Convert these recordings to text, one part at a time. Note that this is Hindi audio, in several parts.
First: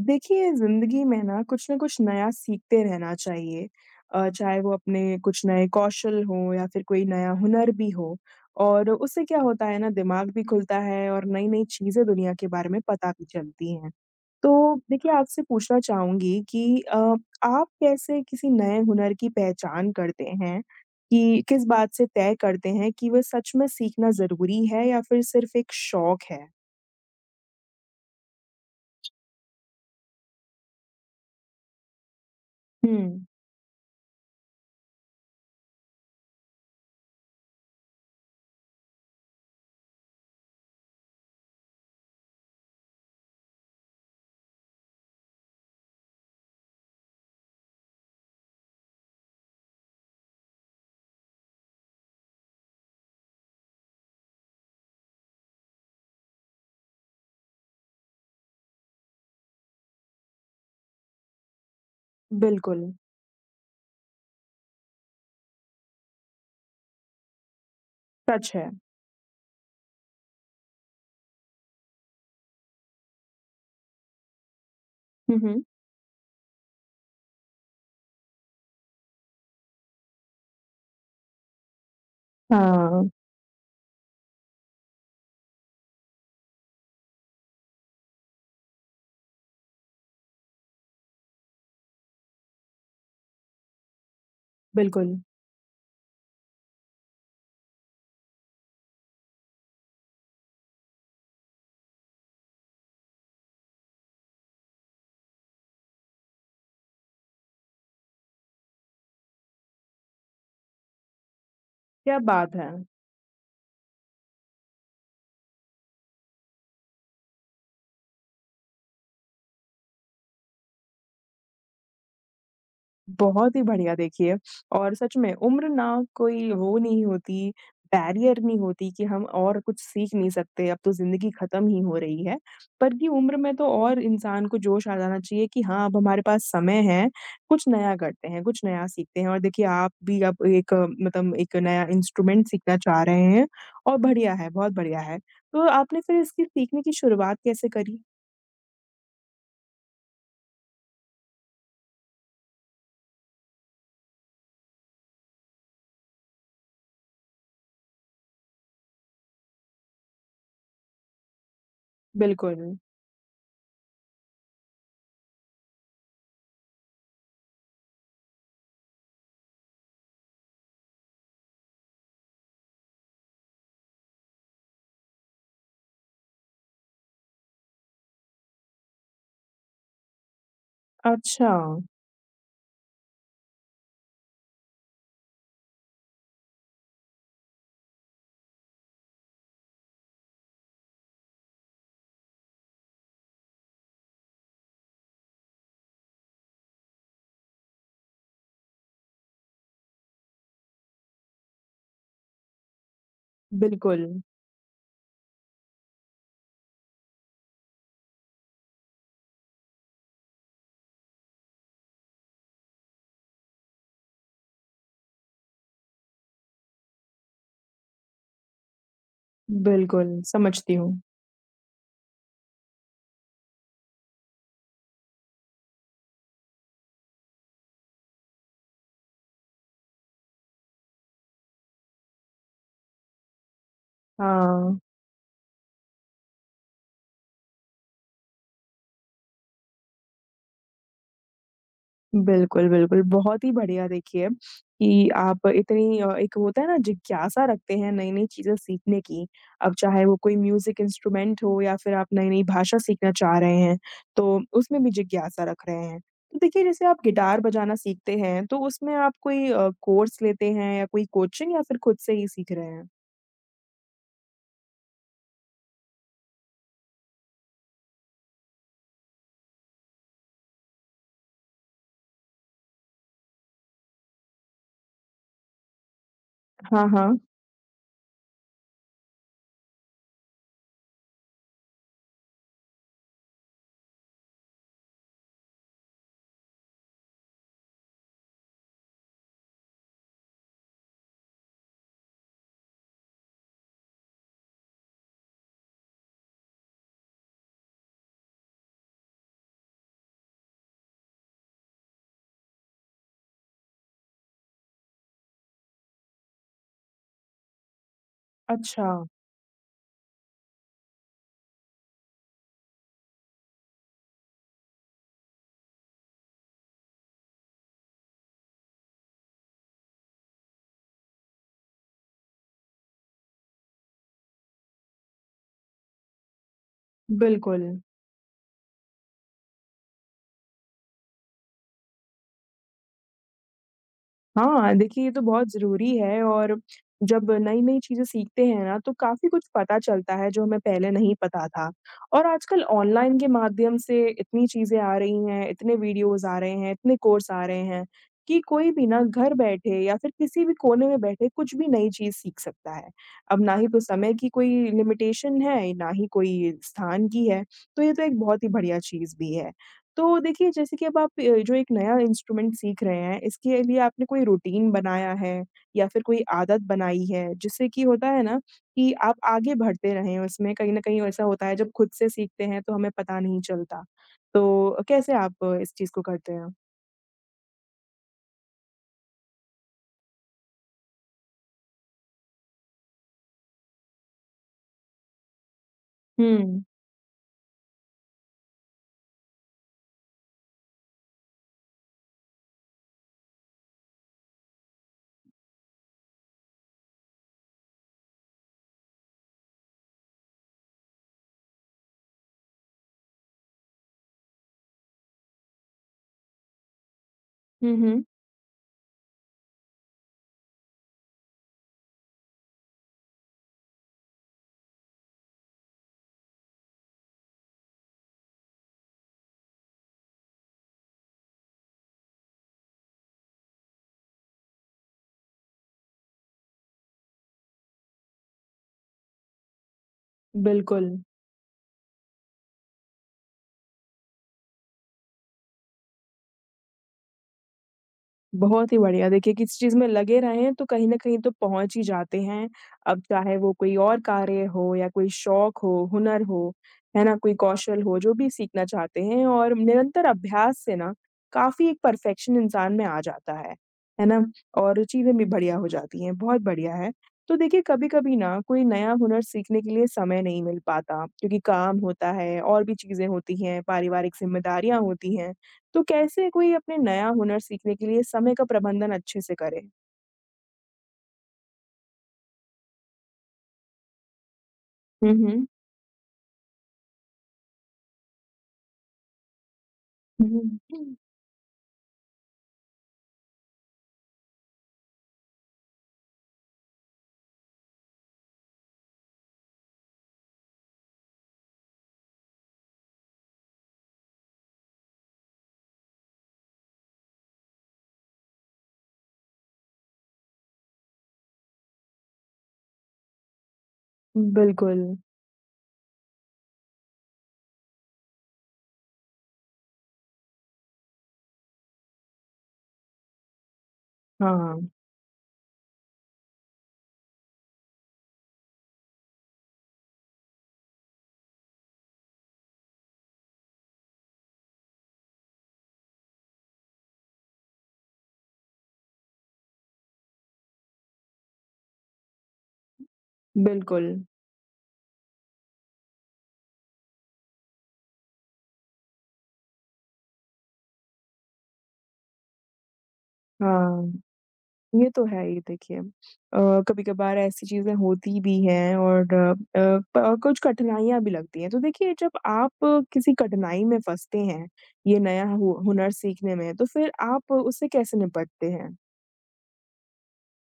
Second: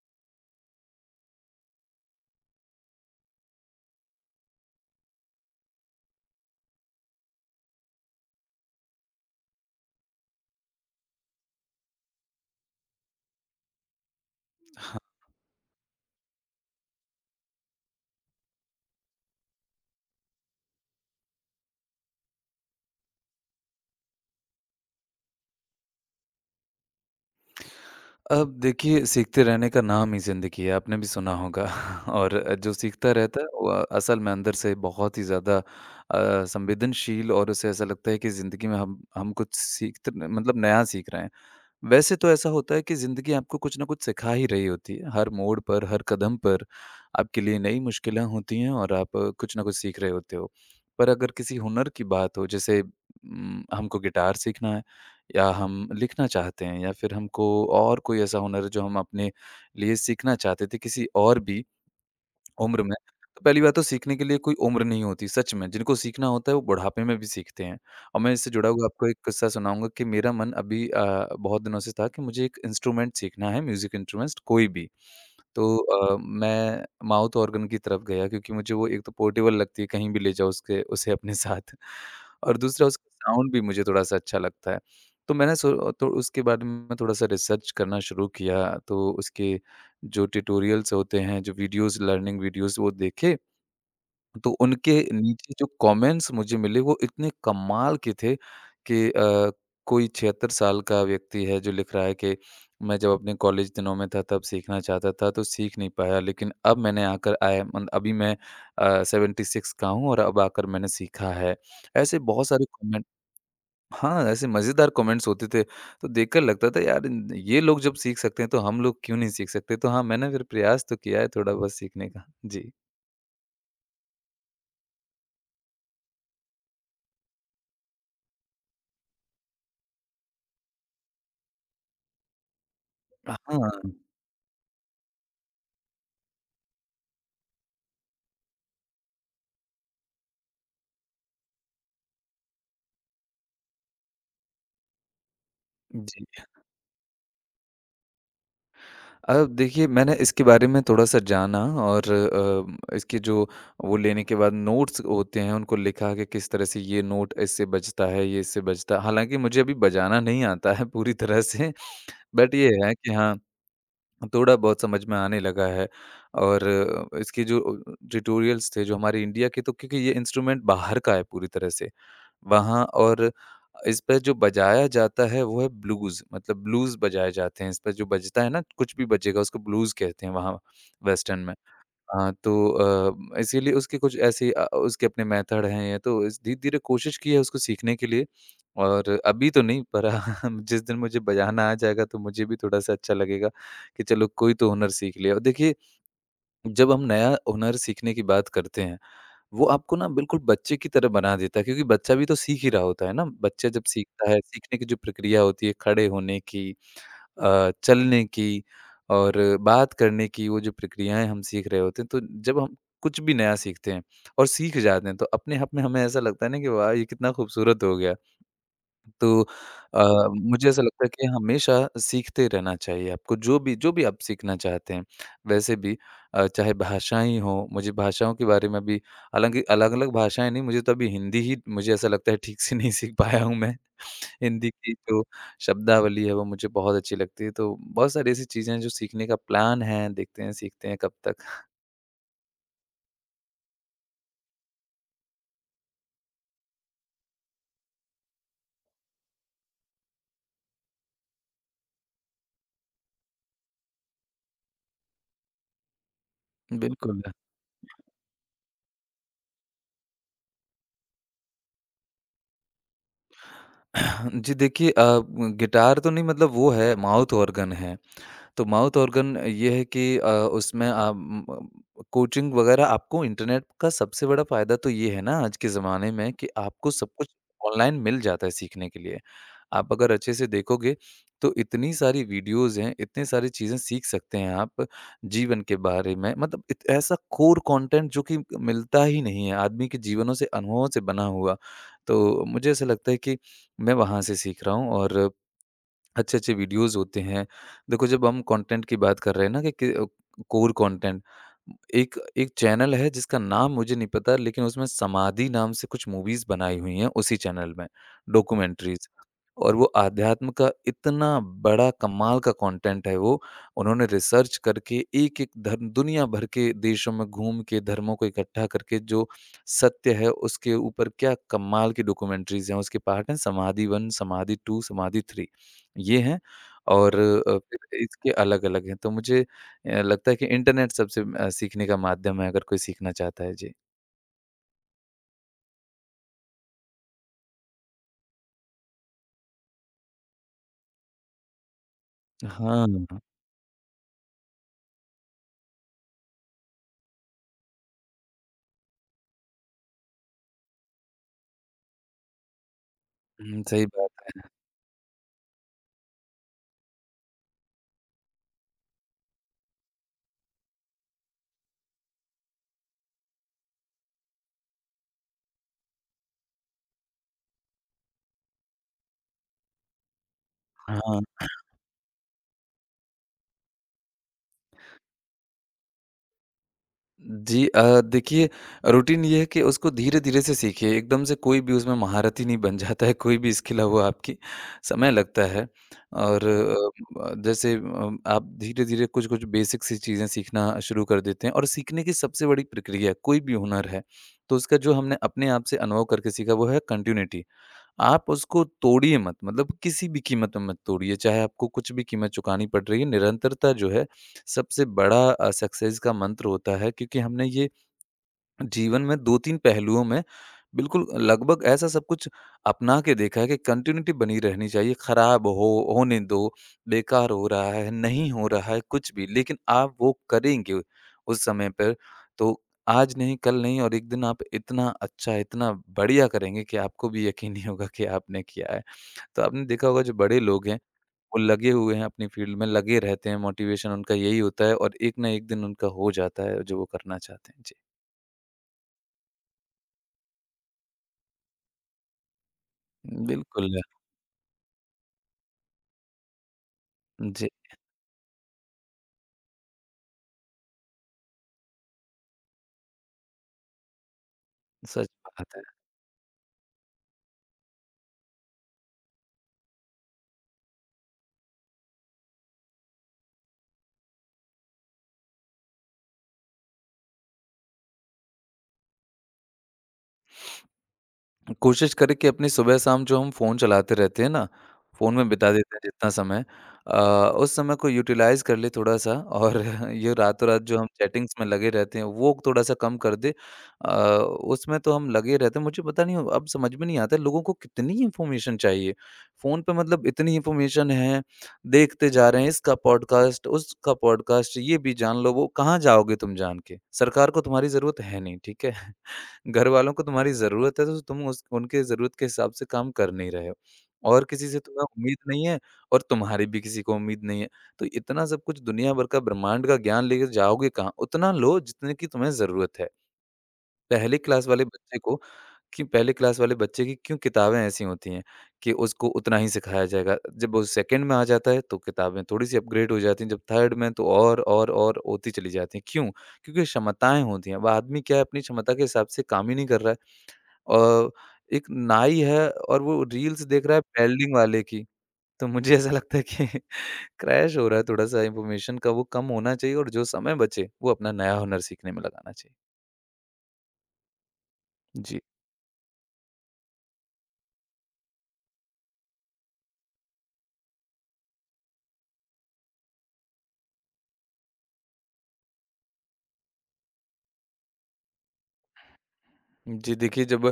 देखिए, ज़िंदगी में ना कुछ न कुछ नया सीखते रहना चाहिए। चाहे वो अपने कुछ नए कौशल हों या फिर कोई नया हुनर भी हो और उससे क्या होता है ना दिमाग भी खुलता है और नई-नई चीज़ें दुनिया के बारे में पता भी चलती हैं। तो देखिए आपसे पूछना चाहूँगी कि आप कैसे किसी नए हुनर की पहचान करते हैं कि किस बात से तय करते हैं कि वह सच में सीखना ज़रूरी है या फिर सिर्फ़ एक शौक है? अब देखिए, सीखते रहने का नाम ही ज़िंदगी है, आपने भी सुना होगा और जो सीखता हुँ, रहता है वो असल में अंदर से बहुत ही ज़्यादा संवेदनशील, और उसे ऐसा लगता है कि ज़िंदगी में हम कुछ सीखते, मतलब नया सीख रहे हैं। वैसे तो ऐसा होता है कि ज़िंदगी आपको कुछ ना कुछ सिखा ही रही होती है। हर मोड़ पर, हर कदम पर आपके लिए नई मुश्किलें होती हैं, और आप कुछ ना कुछ सीख रहे होते हो। पर अगर किसी हुनर की बात हो, जैसे हमको गिटार सीखना है, या हम लिखना चाहते हैं, या फिर हमको और कोई ऐसा हुनर है जो हम अपने लिए सीखना चाहते थे किसी और भी उम्र बिल्कुल। में, तो पहली बात तो सीखने के लिए कोई उम्र नहीं होती, सच में। जिनको सीखना होता है वो बुढ़ापे में भी सीखते हैं। और मैं सच इससे जुड़ा है। हुआ आपको एक किस्सा सुनाऊँगा कि मेरा मन अभी बहुत दिनों से था कि मुझे एक इंस्ट्रूमेंट सीखना है, म्यूज़िक इंस्ट्रूमेंट्स कोई भी। हुँ, हुँ। तो मैं माउथ ऑर्गन की तरफ गया, क्योंकि मुझे वो एक तो पोर्टेबल लगती है, कहीं भी ले जाओ उसके उसे अपने साथ, और दूसरा हाँ। उसका साउंड भी मुझे थोड़ा-सा अच्छा लगता है। तो मैंने तो उसके बारे में थोड़ा-सा रिसर्च करना शुरू किया, तो उसके जो ट्यूटोरियल्स होते हैं, जो वीडियोज़ लर्निंग वीडियोज़ वो देखे, तो उनके बिल्कुल, नीचे जो कमेंट्स मुझे मिले वो इतने कमाल के थे कि कोई 76 साल का व्यक्ति है जो लिख रहा है कि मैं जब अपने कॉलेज दिनों में था तब सीखना चाहता था, तो सीख नहीं पाया, लेकिन अब मैंने आकर आया, मतलब अभी मैं 76 का हूँ और अब आकर मैंने सीखा है। क्या ऐसे बहुत बात सारे है! कमेंट। हाँ, ऐसे मज़ेदार कमेंट्स होते थे, तो देखकर लगता था, यार इन ये लोग जब सीख सकते हैं तो हम लोग क्यों नहीं सीख सकते? तो हाँ, मैंने फिर प्रयास तो किया है थोड़ा बहुत सीखने का। जी। बहुत ही बढ़िया देखिए और सच में उम्र ना कोई वो नहीं होती, बैरियर नहीं होती कि हम और कुछ सीख नहीं सकते, अब तो ज़िंदगी खत्म ही हो रही है। पर कि उम्र में तो हाँ, और इंसान को जोश आ जाना चाहिए कि हाँ, अब हमारे पास समय है, कुछ नया करते हैं, कुछ नया सीखते हैं और देखिए आप भी अब एक मतलब एक नया इंस्ट्रूमेंट सीखना चाह रहे हैं और बढ़िया है, बहुत बढ़िया है। तो आपने फिर जी। इसकी सीखने की शुरुआत कैसे करी? देखिए, मैंने इसके बारे में थोड़ा-सा जाना, और इसके जो वो लेने के बाद नोट्स होते हैं उनको लिखा कि किस तरह से ये नोट इससे बजता है, ये इससे बजता है। हालाँकि मुझे अभी बजाना नहीं आता है पूरी तरह से, बट बिल्कुल। ये है कि हाँ, थोड़ा-बहुत समझ में आने लगा है। और इसके जो ट्यूटोरियल्स थे जो हमारे इंडिया के, तो क्योंकि ये इंस्ट्रूमेंट बाहर का है पूरी तरह से। वहाँ, और इस पे जो बजाया जाता है वो है ब्लूज़, मतलब ब्लूज़ बजाए जाते हैं। इस पे जो बजता है ना कुछ भी बजेगा, उसको ब्लूज़ कहते हैं वहाँ वेस्टर्न अच्छा, में। हाँ, तो इसीलिए उसके कुछ ऐसे उसके अपने मेथड हैं, ये तो इस धीरे-धीरे कोशिश की है उसको सीखने के लिए, और अभी तो नहीं, पर हाँ, जिस दिन मुझे बजाना आ जाएगा तो मुझे भी थोड़ा-सा अच्छा लगेगा कि चलो कोई तो हुनर सीख लिया। और देखिए, जब हम नया हुनर सीखने की बात करते हैं, वो आपको ना बिल्कुल बच्चे की तरह बना देता है, क्योंकि बच्चा भी तो सीख ही रहा होता है ना। बच्चा जब बिल्कुल। सीखता है, सीखने की जो प्रक्रिया होती है खड़े होने की, चलने की, और बात करने की, वो जो प्रक्रियाएँ हम सीख रहे होते हैं, तो जब हम कुछ भी नया सीखते हैं और सीख जाते हैं, तो अपने आप में हमें ऐसा लगता है ना कि वाह! ये कितना खूबसूरत हो गया। तो अ, बिल्कुल, मुझे समझती ऐसा हूँ। लगता है कि हमेशा सीखते रहना चाहिए, आपको जो भी आप सीखना चाहते हैं। वैसे भी चाहे भाषाएँ हों, मुझे भाषाओं के बारे में भी, हालाँकि अलग-अलग भाषाएँ नहीं, मुझे तो अभी हिंदी ही मुझे ऐसा लगता है ठीक से नहीं सीख पाया हूँ मैं। हिंदी हाँ, की जो शब्दावली है वो मुझे बहुत अच्छी लगती है। तो बहुत सारी ऐसी चीज़ें हैं जो सीखने का प्लान है, देखते हैं सीखते हैं कब तक। बिल्कुल, बिल्कुल, बहुत ही बढ़िया देखिए कि आप इतनी एक होता है ना जिज्ञासा रखते हैं नई-नई चीज़ें सीखने की। अब चाहे वो कोई म्यूज़िक इंस्ट्रूमेंट हो या फिर आप नई-नई भाषा सीखना चाह रहे हैं, तो उसमें भी जिज्ञासा रख रहे हैं। तो देखिए जैसे आप बिल्कुल। गिटार बजाना सीखते हैं, तो उसमें आप कोई कोर्स लेते हैं या कोई कोचिंग या फिर खुद से ही सीख रहे हैं? जी देखिए, गिटार तो नहीं, मतलब वो है माउथ ऑर्गन है। तो माउथ ऑर्गन ये है कि उसमें कोचिंग वगैरह, आपको इंटरनेट का सबसे बड़ा फ़ायदा तो ये है ना आज के ज़माने में कि हाँ, आपको सब हाँ। कुछ ऑनलाइन मिल जाता है सीखने के लिए। आप अगर अच्छे से देखोगे तो इतनी सारी वीडियोज़ हैं, इतनी सारी चीज़ें सीख सकते हैं आप जीवन के बारे में, मतलब इत ऐसा कोर कंटेंट जो कि मिलता ही नहीं है, आदमी के जीवनों से, अनुभवों से बना हुआ। तो मुझे ऐसा लगता है कि मैं वहाँ से सीख रहा हूँ, और अच्छे-अच्छे वीडियोज़ होते हैं। देखो, जब हम कंटेंट की बात कर रहे हैं ना कि कोर कंटेंट, एक एक चैनल है जिसका नाम मुझे नहीं पता, लेकिन उसमें समाधि नाम से कुछ मूवीज़ बनाई हुई हैं उसी चैनल में, अच्छा, डॉक्यूमेंट्रीज़। और वो आध्यात्म का इतना बड़ा कमाल का कंटेंट है वो। उन्होंने रिसर्च करके एक-एक धर्म दुनिया भर के देशों में घूम के, धर्मों को इकट्ठा करके, जो सत्य है उसके ऊपर क्या कमाल की डॉक्यूमेंट्रीज़ हैं। उसके पार्ट हैं: समाधि 1, समाधि 2, समाधि 3। ये हैं, और बिल्कुल। फिर इसके अलग-अलग हैं। तो मुझे लगता है कि इंटरनेट सबसे सीखने का माध्यम है अगर कोई सीखना चाहता है। जी। हाँ, देखिए ये तो बहुत ज़रूरी है और जब नई-नई चीज़ें सीखते हैं ना, तो काफ़ी कुछ पता चलता है जो हमें पहले नहीं पता था। और आजकल हाँ। ऑनलाइन के माध्यम से इतनी चीज़ें आ रही हैं, इतने वीडियोज़ आ रहे हैं, इतने कोर्स आ रहे हैं, कि कोई भी ना घर बैठे या फिर किसी भी कोने में बैठे कुछ भी नई चीज़ सीख सकता है। अब ना हुँ, ही तो सही समय की बात। कोई लिमिटेशन है, ना ही कोई स्थान की है, तो ये तो एक बहुत ही बढ़िया चीज़ भी है। तो देखिए जैसे कि अब आप जो एक नया इंस्ट्रूमेंट सीख रहे हैं, इसके लिए आपने कोई रूटीन बनाया है या फिर कोई आदत बनाई है, जिससे कि होता है ना कि आप आगे बढ़ते रहें उसमें? कहीं न कहीं हाँ। ऐसा होता है जब खुद से सीखते हैं तो हमें पता नहीं चलता। तो कैसे आप इस चीज़ को करते हैं? जी देखिए, रूटीन ये है कि उसको धीरे-धीरे से सीखिए, एकदम से कोई भी उसमें महारत ही नहीं बन जाता है, कोई भी स्किल है वो आपकी, समय लगता है। और हुँ। जैसे आप धीरे-धीरे कुछ-कुछ बेसिक सी चीज़ें सीखना शुरू कर देते हैं, और सीखने की सबसे बड़ी प्रक्रिया कोई भी हुनर है, तो उसका जो हमने अपने आप से अनुभव करके सीखा वो है कंटिन्यूटी। आप उसको तोड़िए मत, मतलब किसी भी कीमत में मत तोड़िए, चाहे आपको कुछ भी कीमत चुकानी पड़ रही है, निरंतरता जो है सबसे बड़ा सक्सेस का मंत्र होता है, क्योंकि हमने ये हुँ, हुँ। जीवन में 2-3 पहलुओं में बिल्कुल लगभग ऐसा सब कुछ अपना के देखा है कि कंटिन्यूटी बनी रहनी चाहिए। खराब हो, होने दो, बेकार हो रहा है, नहीं हो रहा है, कुछ भी, लेकिन आप वो करेंगे उस समय पर, तो आज नहीं, कल नहीं, और एक दिन आप इतना अच्छा, इतना बढ़िया करेंगे कि आपको भी यकीन नहीं होगा कि आपने किया है। तो आपने देखा होगा जो बड़े लोग हैं, बिल्कुल। वो लगे हुए हैं अपनी फील्ड में, लगे रहते हैं, मोटिवेशन उनका यही होता है, और एक ना एक दिन उनका हो जाता है जो वो करना चाहते हैं। जी, बहुत ही बढ़िया। देखिए किसी चीज़ में लगे रहें तो कहीं न कहीं तो पहुँच ही जाते हैं। अब चाहे वो कोई बिल्कुल। और कार्य हो या कोई शौक हो, हुनर हो, है ना? कोई जी, कौशल हो, जो भी सीखना चाहते हैं और निरंतर अभ्यास से ना काफ़ी एक परफ़ेक्शन इंसान में आ जाता है। है ना? और सच चीज़ें भी बढ़िया बात है। हो जाती हैं, बहुत बढ़िया है। तो देखिए कभी-कभी ना कोई नया हुनर सीखने के लिए समय नहीं मिल पाता क्योंकि काम होता है और भी चीज़ें होती हैं, पारिवारिक ज़िम्मेदारियाँ होती हैं। तो कैसे कोई अपने नया हुनर सीखने के लिए समय का प्रबंधन अच्छे से करे? कोशिश करें कि अपनी सुबह-शाम जो हम फ़ोन चलाते रहते हैं ना, हुँ, फ़ोन में हुँ। बिता देते हैं जितना समय, अ, उस समय को यूटिलाइज़ कर ले थोड़ा-सा, और ये रातों-रात जो हम चैटिंग्स में लगे रहते हैं, वो थोड़ा-सा कम कर दें। अ, उसमें तो हम लगे रहते हैं, मुझे पता नहीं, अब समझ में नहीं आता लोगों को कितनी इन्फॉर्मेशन चाहिए। फ़ोन पे मतलब इतनी इन्फॉर्मेशन है, देखते जा रहे हैं इसका पॉडकास्ट, उसका पॉडकास्ट, ये भी जान लो, वो कहाँ जाओगे तुम जान के? सरकार को तुम्हारी ज़रूरत है नहीं, ठीक है? घरवालों को तुम्हारी ज़रूरत है तो तुम उस उनके ज़रूरत के हिसाब से काम कर नहीं रहे हो, और किसी से बिल्कुल। तुम्हें उम्मीद नहीं है, और तुम्हारी भी किसी को उम्मीद नहीं है। तो इतना सब कुछ दुनिया भर का, ब्रह्मांड का ज्ञान लेकर जाओगे कहाँ? उतना लो जितने की तुम्हें ज़रूरत है। पहली क्लास वाले हाँ, बच्चे को, कि पहले क्लास वाले बच्चे की क्यों किताबें ऐसी होती हैं, कि उसको उतना ही सिखाया जाएगा। जब वो सेकंड में आ जाता है तो किताबें थोड़ी-सी अपग्रेड हो जाती हैं, जब थर्ड में तो और होती चली जाती हैं। क्यों? क्योंकि क्षमताएँ होती हैं। वह आदमी क्या है, अपनी क्षमता के हिसाब से काम ही नहीं कर रहा है। अ, एक नाई है और वो रील्स देख रहा है बिल्कुल। वेल्डिंग वाले की। तो मुझे ऐसा लगता है कि क्रैश हो रहा है थोड़ा-सा, इन्फॉर्मेशन का वो कम होना चाहिए, और जो समय बचे, वो अपना नया हुनर सीखने में लगाना चाहिए। हाँ, ये तो जी। है ही देखिए। कभी-कभार ऐसी चीज़ें होती भी हैं और प कुछ कठिनाइयाँ भी लगती हैं। तो देखिए जब आप किसी कठिनाई में फँसते हैं, ये नया हु हुनर सीखने में, तो फिर आप उससे कैसे निपटते हैं? जी देखिए, जब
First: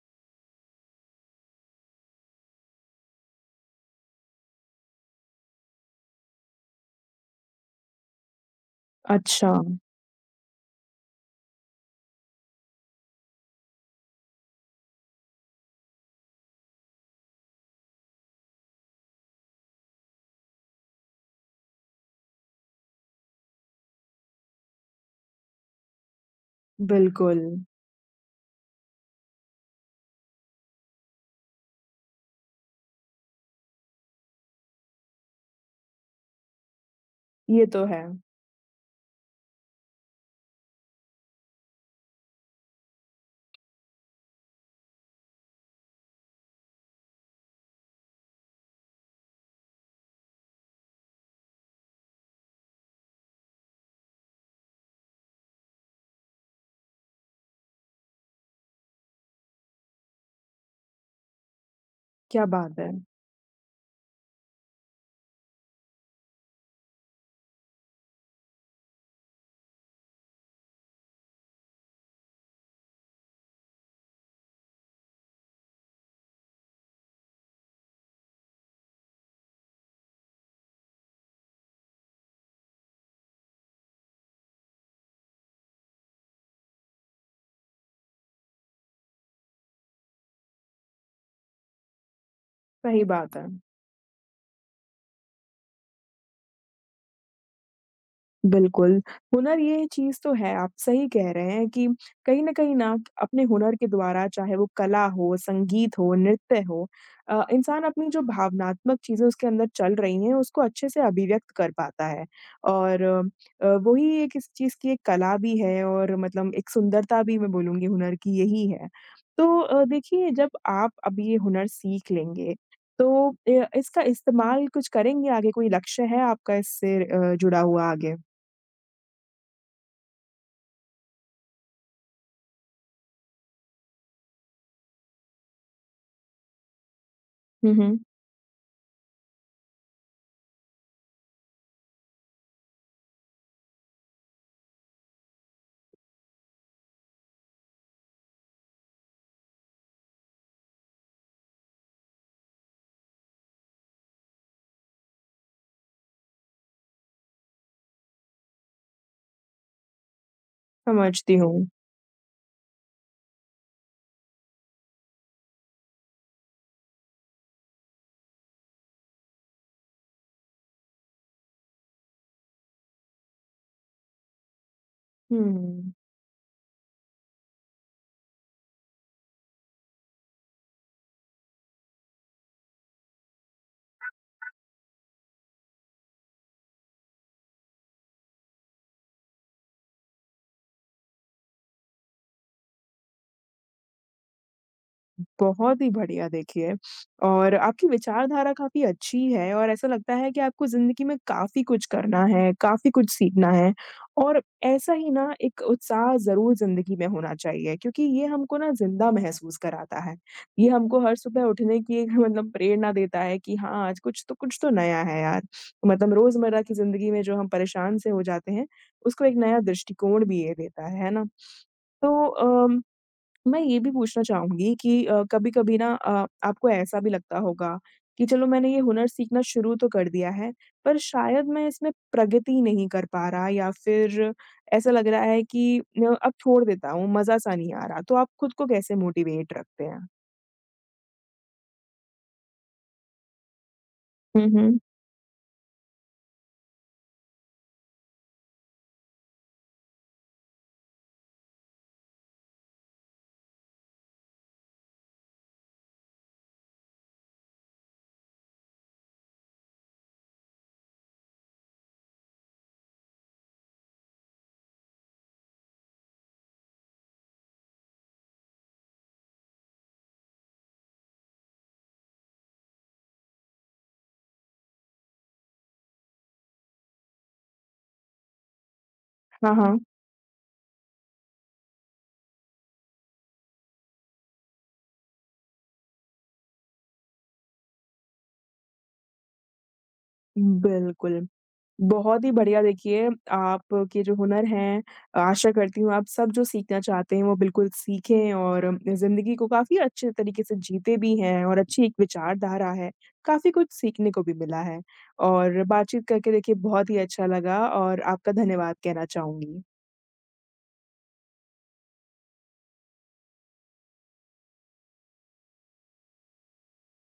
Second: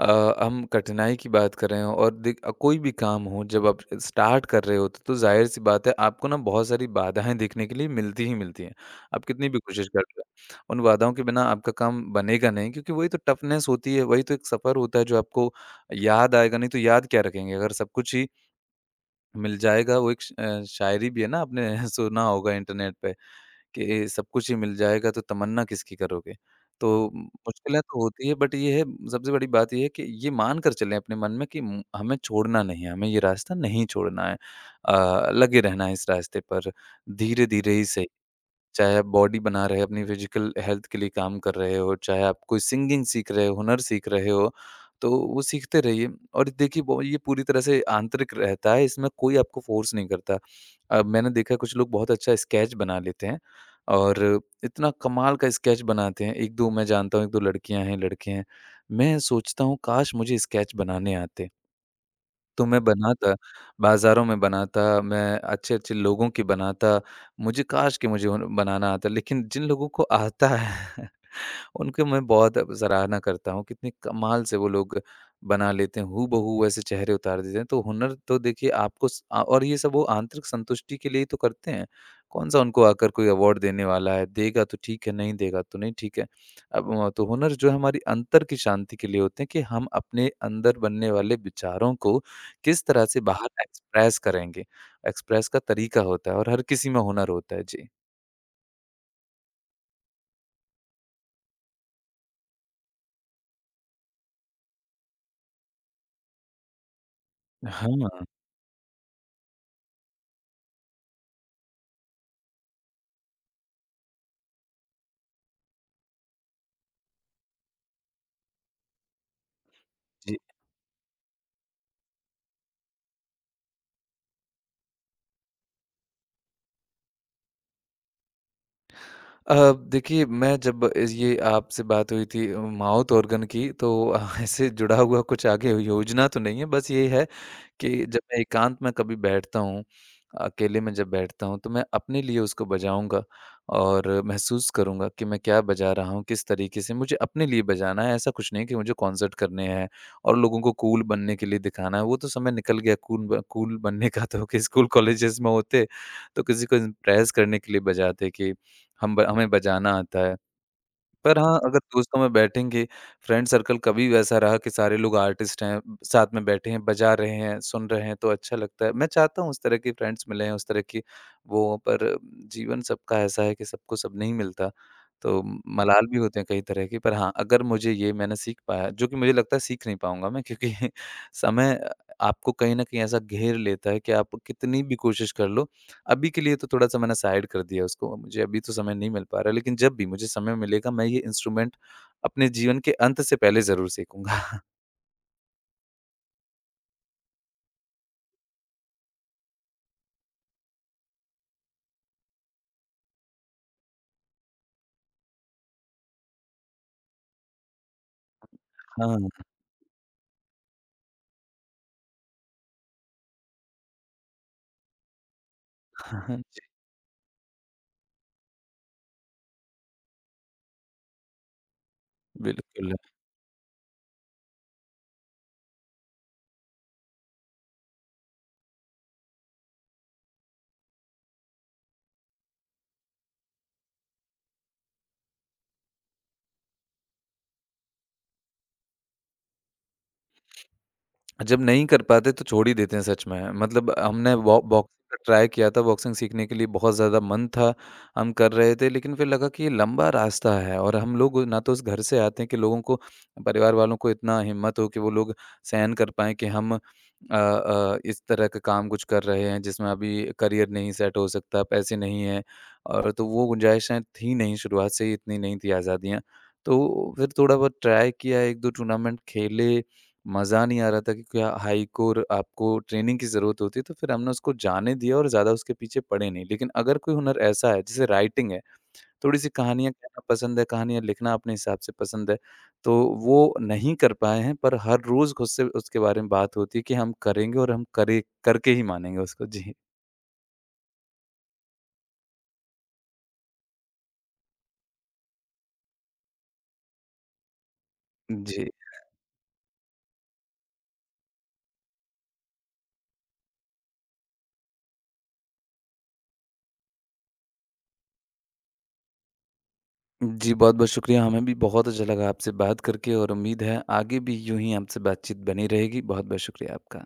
हम कठिनाई की बात कर रहे हों, और कोई भी काम हो, जब आप स्टार्ट कर रहे होते तो ज़ाहिर-सी बात है, आपको ना बहुत सारी बाधाएँ देखने के लिए मिलती ही मिलती हैं। आप कितनी अच्छा, भी कोशिश कर लें, उन बाधाओं के बिना आपका काम बनेगा नहीं, क्योंकि वही तो टफ़नेस होती है, वही तो एक सफ़र होता है जो आपको याद आएगा, नहीं तो याद क्या रखेंगे अगर सब कुछ ही मिल जाएगा। वो एक शायरी भी है ना, आपने सुना होगा इंटरनेट पे। कि सब कुछ ही मिल जाएगा तो तमन्ना किसकी करोगे? तो बिल्कुल। मुश्किलें तो होती है बट ये है सबसे बड़ी बात ये है कि ये मान कर चलें अपने मन में कि म हमें छोड़ना नहीं है, हमें ये रास्ता नहीं छोड़ना है। लगे रहना है इस रास्ते पर, ये धीरे-धीरे तो ही है। सही। चाहे आप बॉडी बना रहे हो, अपनी फिजिकल हेल्थ के लिए काम कर रहे हो, चाहे आप कोई सिंगिंग सीख रहे हो, हुनर सीख रहे हो, तो वो सीखते रहिए। और देखिए वो ये पूरी तरह से आंतरिक रहता है, इसमें कोई आपको फ़ोर्स नहीं करता। मैंने देखा है कुछ लोग बहुत अच्छा स्केच बना लेते हैं और इतना कमाल का स्केच बनाते हैं। 1-2 मैं जानता हूँ, 1-2 लड़कियाँ हैं, लड़के हैं। मैं सोचता हूँ काश मुझे स्केच बनाने आते। क्या तो बात मैं है! बनाता, बाज़ारों में बनाता, मैं अच्छे-अच्छे लोगों की बनाता। मुझे काश कि मुझे उन बनाना आता, लेकिन जिन लोगों को आता है उनकी मैं बहुत सराहना करता हूँ, कितनी कमाल से वो लोग बना लेते हैं, हूबहू बहू वैसे चेहरे उतार देते हैं। तो हुनर तो देखिए आपको और ये सब वो आंतरिक संतुष्टि के लिए ही तो करते हैं। कौन-सा उनको आकर कोई अवार्ड देने वाला है, देगा तो ठीक है, नहीं देगा तो नहीं ठीक है। अब म तो हुनर जो है हमारी अंतर की शांति के लिए होते हैं कि हम अपने अंदर बनने वाले विचारों को किस सही तरह से बात है। बाहर एक्सप्रेस करेंगे। एक्सप्रेस का तरीका होता है और हर किसी में हुनर होता है। जी। बिल्कुल, हुनर ये चीज़ तो है, आप सही कह रहे हैं कि कहीं न कहीं ना अपने हुनर के द्वारा चाहे वो कला हो, संगीत हो, नृत्य हो इंसान हाँ, अपनी जो जी। भावनात्मक चीज़ें उसके अंदर चल रही हैं, उसको अच्छे से अभिव्यक्त कर पाता है और वही एक इस चीज़ की एक कला भी है और मतलब एक सुंदरता भी मैं बोलूँगी हुनर की यही है। तो देखिए जब आप अब ये हुनर सीख लेंगे, तो इसका इस्तेमाल कुछ करेंगे आगे? कोई लक्ष्य है आपका इससे जुड़ा हुआ आगे? देखिए मैं जब इस ये आपसे बात हुई थी माउथ ऑर्गन की तो अ, ऐसे जुड़ा हुआ कुछ आगे योजना तो नहीं है बस ये है हुँ, हुँ। कि जब मैं एकांत में कभी बैठता हूँ, अकेले में जब बैठता हूँ तो मैं अपने लिए उसको बजाऊँगा और महसूस करूँगा कि मैं क्या बजा रहा हूँ, किस तरीके से मुझे अपने लिए बजाना है। ऐसा कुछ नहीं कि मुझे कॉन्सर्ट करने हैं और लोगों को कूल बनने के लिए दिखाना है, वो तो समय निकल गया कूल बनने का तो कि स्कूल कॉलेजेस में होते तो किसी को इम्प्रेस करने के लिए बजाते कि हम ब हमें बजाना आता है। समझती पर हाँ, हूँ। अगर दोस्तों में बैठेंगे, फ्रेंड सर्कल कभी वैसा रहा कि सारे लोग आर्टिस्ट हैं, साथ में बैठे हैं, बजा रहे हैं, सुन रहे हैं, तो अच्छा लगता है। मैं चाहता हूँ उस तरह के फ्रेंड्स मिलें, उस तरह की वो पर जीवन सबका ऐसा है कि सबको सब नहीं मिलता। तो हुँ, मलाल भी होते हैं कई तरह के, पर हाँ, अगर मुझे ये मैंने सीख पाया, जो कि मुझे लगता है सीख नहीं पाऊँगा मैं क्योंकि समय आपको कहीं न कहीं ऐसा घेर लेता है कि आप कितनी भी कोशिश कर लो, अभी के लिए तो थोड़ा-सा मैंने साइड कर दिया उसको, मुझे अभी तो समय नहीं मिल पा रहा है, लेकिन जब भी मुझे समय मिलेगा, मैं ये इंस्ट्रूमेंट अपने जीवन के अंत से पहले ज़रूर सीखूँगा। बहुत ही बढ़िया देखिए और आपकी विचारधारा काफ़ी अच्छी है और ऐसा लगता है कि आपको ज़िंदगी में काफ़ी कुछ करना है, काफ़ी कुछ सीखना है और ऐसा ही ना एक उत्साह ज़रूर ज़िंदगी में होना चाहिए क्योंकि ये हमको ना ज़िंदा हाँ, महसूस कराता है। ये हमको हर सुबह उठने की एक मतलब प्रेरणा देता है कि हाँ, आज कुछ तो नया है यार। मतलब रोज़मर्रा की ज़िंदगी में जो हम परेशान से हो जाते हैं, उसको एक नया दृष्टिकोण भी ये देता है ना? तो अम बिल्कुल। मैं ये भी पूछना चाहूँगी कि कभी-कभी ना आपको ऐसा भी लगता होगा कि चलो मैंने ये हुनर सीखना शुरू तो कर दिया है, पर शायद मैं इसमें प्रगति नहीं कर पा रहा या फिर ऐसा लग रहा है कि न अब छोड़ देता हूँ, मज़ा-सा नहीं आ रहा। तो आप खुद को कैसे मोटिवेट रखते हैं? जब नहीं कर पाते तो छोड़ ही देते हैं सच में। मतलब हमने हुँ, बॉ हुँ। बॉक्सिंग का ट्राई किया था, बॉक्सिंग सीखने के लिए बहुत ज़्यादा मन था, हम कर रहे थे लेकिन फिर लगा कि ये लंबा रास्ता है और हम लोग ना तो उस घर से आते हैं कि लोगों को परिवार वालों को इतना हिम्मत हो कि वो लोग सहन कर पाएँ कि इस तरह का काम कुछ कर रहे हैं जिसमें अभी करियर नहीं सेट हो सकता, पैसे नहीं हैं और तो वो गुंजाइशें थी नहीं, शुरुआत से ही इतनी नहीं थी आज़ादियाँ। तो फिर थोड़ा बहुत ट्राई किया, 1-2 टूर्नामेंट खेले मज़ा नहीं आ रहा था कि क्या हाइक और आपको ट्रेनिंग की ज़रूरत होती है, तो फिर हमने उसको जाने दिया और ज़्यादा उसके पीछे पड़े नहीं। लेकिन अगर कोई हुनर ऐसा है, जैसे राइटिंग है, थोड़ी-सी हाँ, हाँ। कहानियाँ कहना पसंद है, कहानियाँ लिखना अपने हिसाब से पसंद है, तो वो नहीं कर पाए हैं, पर हर रोज़ खुद से उसके बारे में बात होती है कि हम करेंगे और हम करे करके ही मानेंगे उसको। जी। बिल्कुल। बहुत ही बढ़िया देखिए, आपके जो हुनर हैं, आशा करती हूँ आप सब जो सीखना चाहते हैं वो बिल्कुल सीखें और जी। ज़िंदगी को काफ़ी अच्छे तरीके से जीते भी हैं और अच्छी एक विचारधारा है। काफ़ी कुछ सीखने को भी मिला है और बातचीत करके देखिए बहुत ही अच्छा लगा और आपका धन्यवाद कहना चाहूँगी। जी, बहुत-बहुत शुक्रिया। हमें भी बहुत अच्छा लगा आपसे बात करके और उम्मीद है आगे भी यूँ ही आपसे बातचीत बनी रहेगी। बहुत-बहुत शुक्रिया आपका।